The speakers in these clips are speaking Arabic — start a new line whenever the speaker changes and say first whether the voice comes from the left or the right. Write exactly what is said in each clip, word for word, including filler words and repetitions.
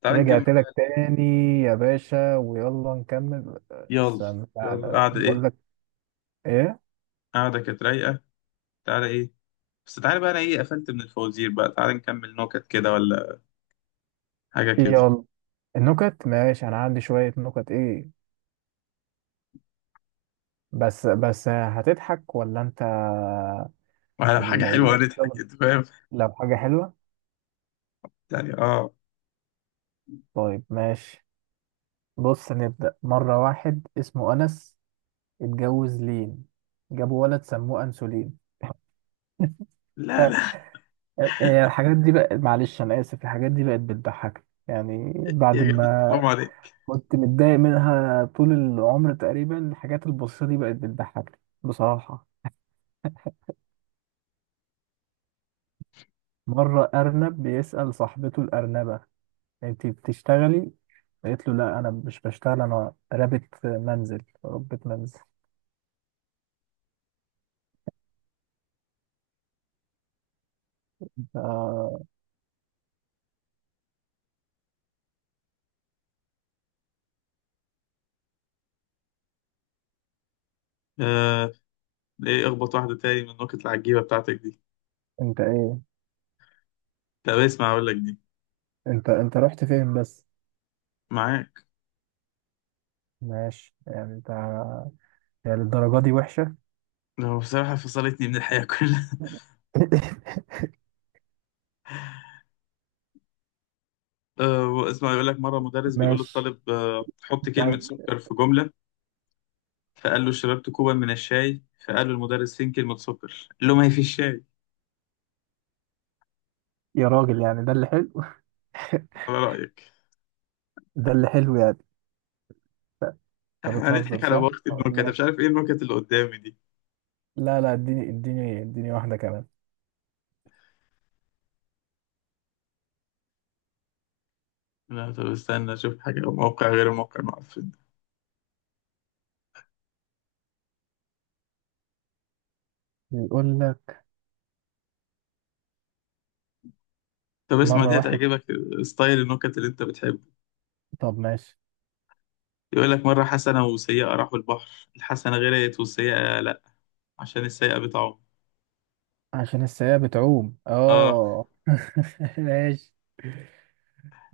left: تعال نكمل.
right: رجعت لك تاني يا باشا ويلا نكمل.
left: يلا
right: استنى
left: يلا.
right: تعالى
left: قاعدة
right: بقول
left: ايه؟
right: لك ايه.
left: قاعدة كانت رايقة. تعالى ايه؟ بس تعالى بقى انا ايه قفلت من الفوازير، بقى تعالى نكمل نكت كده، ولا حاجة كده؟
right: يلا النكت ماشي، انا عندي شوية نكت ايه. بس بس هتضحك ولا انت
left: ولا حاجة
right: ال-
left: حلوة
right: ال-
left: هنضحك
right: الشغل
left: انت فاهم
right: لو حاجة حلوة؟
left: يعني. اه
right: طيب ماشي. بص نبدأ، مرة واحد اسمه أنس اتجوز لين، جابوا ولد سموه أنسولين. ف-
left: لا لا،
right: آه، آه، الحاجات دي بقى معلش أنا آسف، الحاجات دي بقت بتضحك يعني بعد
left: يا جدع
right: ما
left: حرام عليك.
right: كنت متضايق منها طول العمر تقريبا، الحاجات البسيطة دي بقت بتضحكني بصراحة. مرة أرنب بيسأل صاحبته الأرنبة: أنتي بتشتغلي؟ قالت له لا أنا مش بشتغل، أنا رابط منزل ربة منزل. آه،
left: آه، ايه اخبط واحدة تاني من النكت العجيبة بتاعتك دي.
right: أنت إيه؟
left: طب اسمع اقول لك دي.
right: أنت أنت رحت فين بس؟
left: معاك.
right: ماشي يعني أنت، يعني الدرجة دي وحشة؟
left: هو بصراحة فصلتني من الحياة كلها. آه اسمع، يقول لك مرة مدرس بيقول
right: ماشي.
left: للطالب آه حط كلمة سكر في جملة، فقال له شربت كوبا من الشاي، فقال له المدرس فين كلمة سكر، قال له ما هي في الشاي.
right: يا راجل يعني ده اللي حلو؟
left: على رأيك.
right: ده اللي حلو يعني؟ أنت
left: احنا
right: بتهزر
left: هنضحك على
right: صح؟
left: وقت النكت؟ أنا
right: لا.
left: مش عارف ايه النكت اللي قدامي دي.
right: لا، لا، اديني اديني اديني واحدة كمان.
left: لا طب استنى اشوف حاجة، موقع غير الموقع المعفن.
right: يقول لك
left: طب اسمع
right: مرة
left: دي
right: واحد،
left: هتعجبك، ستايل النكت اللي انت بتحبه.
right: طب ماشي.
left: يقول لك مرة حسنة وسيئة راحوا البحر، الحسنة غرقت والسيئة لا، عشان السيئة بتعوم.
right: عشان السيئة بتعوم،
left: اه.
right: اه. ماشي.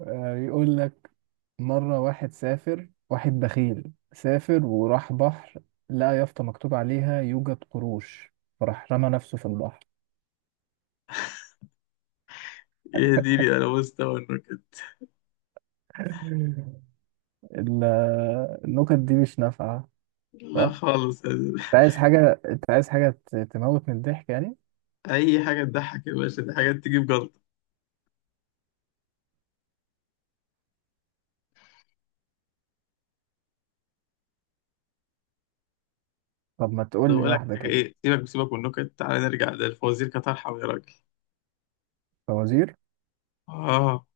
right: آه، يقول لك مرة واحد سافر، واحد بخيل سافر وراح بحر، لقى يافطة مكتوب عليها يوجد قروش، فراح رمى نفسه في البحر.
left: يهديني انا مستوى النكت.
right: ال- النكت دي مش نافعة
left: لا
right: صح؟
left: خالص.
right: انت عايز حاجة، انت عايز حاجة ت- تموت من الضحك يعني؟
left: اي حاجة تضحك يا باشا، دي حاجات تجيب جلطة.
right: طب ما
left: طب
right: تقول لي
left: اقول لك
right: واحدة
left: حاجه
right: كده.
left: ايه، سيبك سيبك من النكت، تعالى نرجع للفوازير كطرحه يا راجل.
right: فوازير؟
left: اه.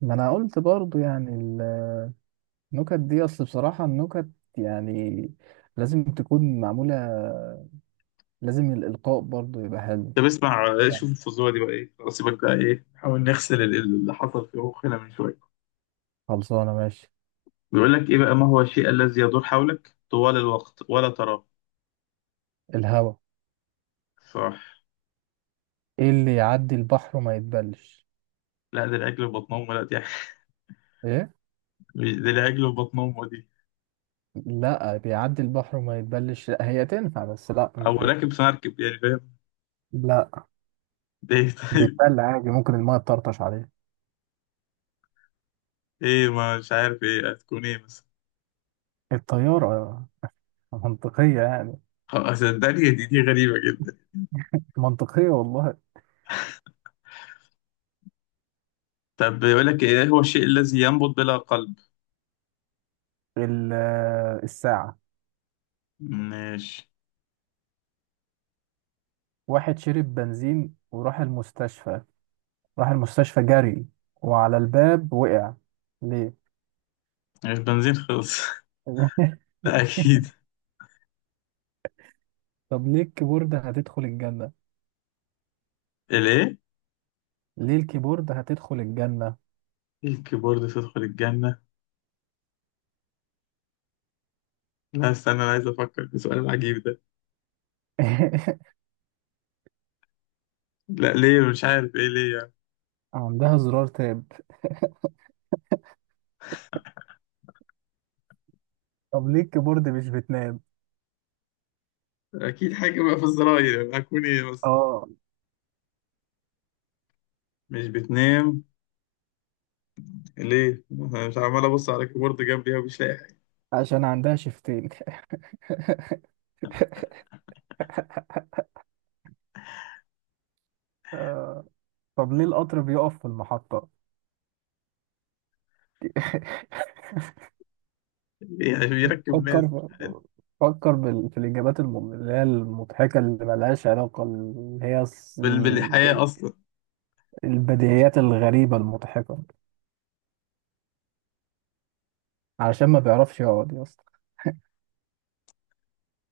right: ما انا قلت برضو يعني، النكت دي اصل بصراحة النكت يعني لازم تكون معمولة، لازم الإلقاء برضو يبقى حلو
left: طب اسمع، آه،
right: يعني.
left: شوف الفزوره دي بقى ايه، خلاص سيبك بقى ايه، نحاول نغسل ال- ال- اللي حصل في مخنا من شويه.
right: خلصانة ماشي.
left: بيقول لك ايه بقى، ما هو الشيء الذي يدور حولك طوال الوقت ولا تراه؟
right: الهوا.
left: صح.
right: ايه اللي يعدي البحر وما يتبلش؟
left: لا ده العجل في بطن امه، لا دي
right: ايه؟
left: مش- ده العجل في بطن امه دي.
right: لا بيعدي البحر وما يتبلش، لا هي تنفع بس لا
left: او
right: مش دي.
left: راكب في مركب يعني فاهم.
right: لا
left: ده ايه طيب؟
right: بيتبل عادي، ممكن الماء تطرطش عليه.
left: ايه ما مش عارف ايه هتكون ايه مثلا.
right: الطيارة. منطقية يعني،
left: خلاص صدقني، دي دي غريبه جدا.
right: منطقية والله.
left: طب بيقول لك ايه هو الشيء الذي ينبض بلا قلب؟
right: ال- الساعة.
left: ماشي.
right: واحد شرب بنزين وراح المستشفى، راح المستشفى جري، وعلى الباب وقع. ليه؟
left: مش بنزين خلص. ده أكيد.
right: طب ليه الكيبورد هتدخل الجنة؟
left: الإيه؟
right: ليه الكيبورد هتدخل الجنة؟
left: الكيبورد تدخل الجنة؟ لا استنى أنا عايز أفكر في السؤال العجيب ده. لا ليه، مش عارف إيه ليه يعني.
right: عندها زرار تاب. طب ليه الكيبورد مش بتنام؟
left: أكيد حاجة بقى في الزراير، يعني هكون إيه بس؟
right: اه،
left: مش بتنام ليه؟ أنا مش عمال أبص على الكيبورد جنبي ومش لاقي حاجة.
right: عشان عندها شفتين. آه، طب ليه القطر بيقف في المحطة؟
left: ليه؟ عشان يركب ناس.
right: فكر في- فكر بال... في الإجابات الم... اللي هي المضحكة، اللي ملهاش علاقة، اللي هي الس-
left: بال-
right: ال-
left: بالحياة
right: كده،
left: أصلا.
right: البديهيات الغريبة المضحكة. علشان ما بيعرفش يقعد يا اسطى.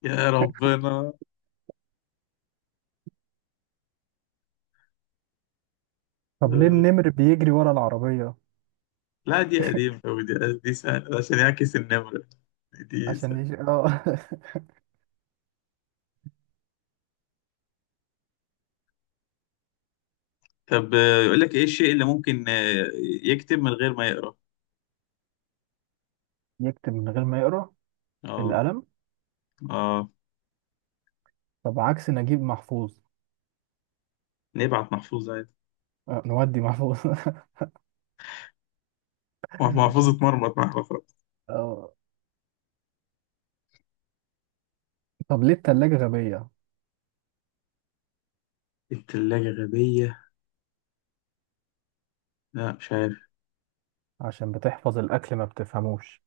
left: يا ربنا.
right: طب ليه
left: آه،
right: النمر بيجري ورا العربية؟
left: لا دي قديمة أوي دي. دي سهلة، عشان يعكس النمرة. دي
right: عشان
left: سهلة.
right: يج... اه.
left: طب آه، يقول لك إيه الشيء اللي ممكن آه، يكتب من غير ما يقرأ؟
right: يكتب من غير ما يقرأ؟
left: أه.
right: القلم.
left: اه.
right: طب عكس نجيب محفوظ؟
left: نبعت محفوظ عادي.
right: آه، نودي محفوظ.
left: محفوظ اتمرمط مع الخرز.
right: آه، طب ليه التلاجة غبية؟
left: التلاجة غبية؟ لا مش عارف.
right: عشان بتحفظ الأكل ما بتفهموش.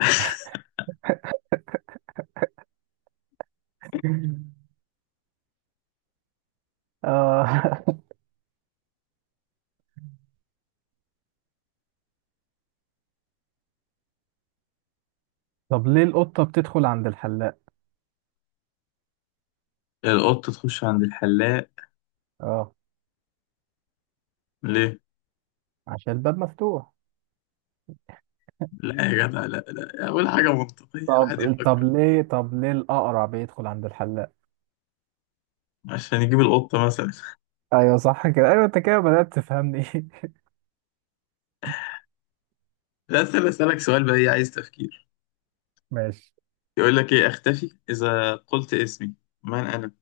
right: آه. طب ليه القطة بتدخل عند الحلاق؟
left: القط تخش عند الحلاق.
right: اه،
left: ليه؟
right: عشان الباب مفتوح.
left: لا يا جدع لا لا، أول حاجة منطقية
right: طب
left: واحد
right: طب
left: يفكر.
right: ليه طب ليه الأقرع بيدخل عند الحلاق؟
left: عشان يجيب القطة مثلا.
right: ايوه صح كده، ايوه انت كده بدأت تفهمني.
left: لا أسأل، أسألك سؤال بقى إيه، عايز تفكير.
right: ماشي.
left: يقول لك إيه، أختفي إذا قلت اسمي، من أنا؟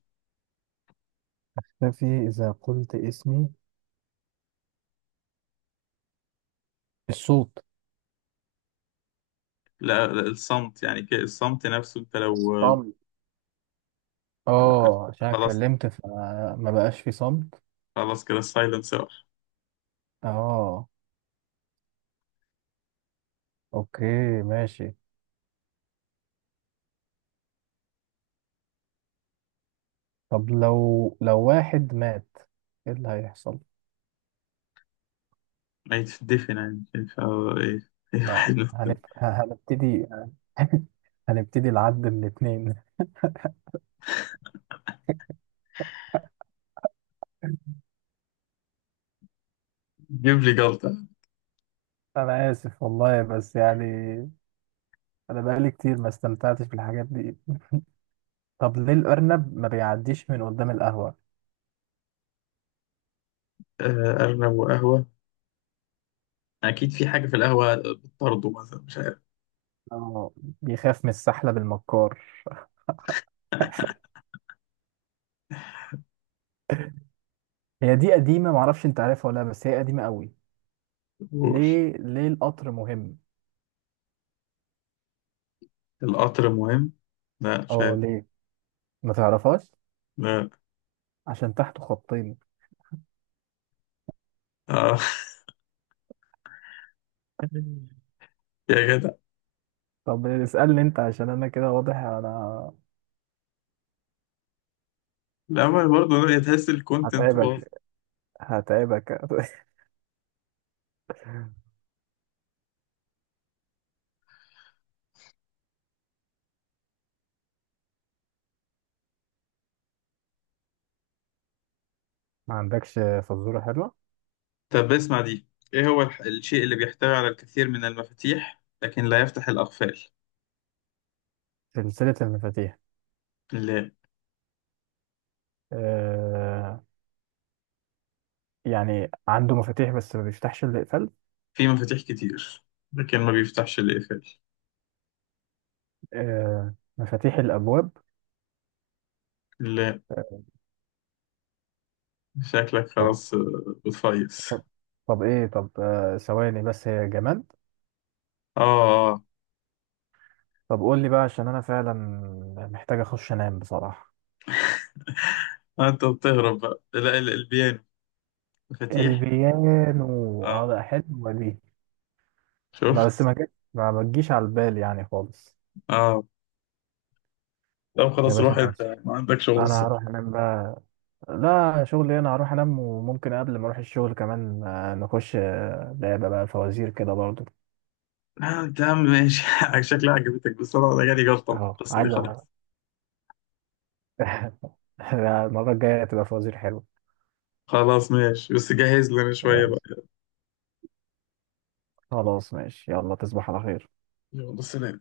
right: اختفي إذا قلت اسمي؟ الصوت.
left: لا لا، الصمت يعني كده، الصمت نفسه أنت لو
right: الصمت.
left: عارف،
right: اه، عشان
left: خلاص.
right: اتكلمت فما بقاش في صمت.
left: خلاص كده السايلنس راح.
right: اه، اوكي ماشي. طب لو لو واحد مات، ايه اللي هيحصل؟
left: ما يتدفن يعني ف إيه. إيه،
right: لا
left: واحد.
right: هنبت... هنبتدي. هنبتدي العد من اتنين.
left: جيب لي جلطة.
right: انا اسف والله، بس يعني انا بقالي كتير ما استمتعتش بالحاجات دي. طب ليه الارنب ما بيعديش من قدام القهوة؟
left: آه، أرنب وقهوة؟ أكيد في حاجة في القهوة بتطرده مثلا، مش عارف.
right: اه، بيخاف من السحلب بالمكار. هي دي قديمة، معرفش انت عارفها ولا لا، بس هي قديمة قوي.
left: قول.
right: ليه ليه القطر مهم؟
left: القطر مهم؟ لا مش
right: اه،
left: عارف.
right: ليه؟ ما تعرفهاش.
left: لا.
right: عشان تحته خطين.
left: آه. يا جدع.
right: طب اسألني انت، عشان انا كده واضح انا
left: لا ما برضه لا، تحس الكونتنت
right: هتعبك،
left: باظ.
right: هتعبك. ما عندكش فزورة حلوة؟
left: طب اسمع دي، إيه هو الح- الشيء اللي بيحتوي على الكثير من المفاتيح لكن لا يفتح الأقفال؟
right: سلسلة المفاتيح.
left: لا.
right: آه، يعني عنده مفاتيح بس ما بيفتحش الا اقفال.
left: في مفاتيح كتير لكن ما بيفتحش الأقفال.
right: آه مفاتيح الابواب.
left: لا شكلك
right: طب
left: خلاص آه، بتفيص.
right: طب, طب ايه طب آه ثواني، بس هي جماد.
left: آه.
right: طب قول لي بقى، عشان انا فعلا محتاج اخش انام بصراحة.
left: آه، أنت بتهرب بقى. لا ال- البيانو مفاتيح.
right: البيانو، اه
left: آه.
right: ده حلوة دي. ما بس
left: شفت؟
right: ما جت، ما ما تجيش على البال يعني خالص.
left: اه. لا
right: يا
left: خلاص
right: باشا
left: روح
right: انا
left: انت،
right: اسف،
left: ما عندك شغل
right: انا
left: الصبح.
right: هروح انام بقى. لا شغلي، انا هروح انام وممكن قبل ما اروح الشغل كمان آه، نخش آه، لعبة بقى فوازير كده برضو.
left: آه تمام ماشي. شكلها عجبتك، بس انا أنا جالي جلطة من
right: اهو
left: القصة دي
right: عايز أ-
left: خلاص.
right: المرة الجاية تبقى فوازير حلوة.
left: خلاص ماشي، بس جهز لنا شوية
right: آه،
left: بقى.
right: خلاص ماشي، يلا تصبح على خير.
left: يلا سلام.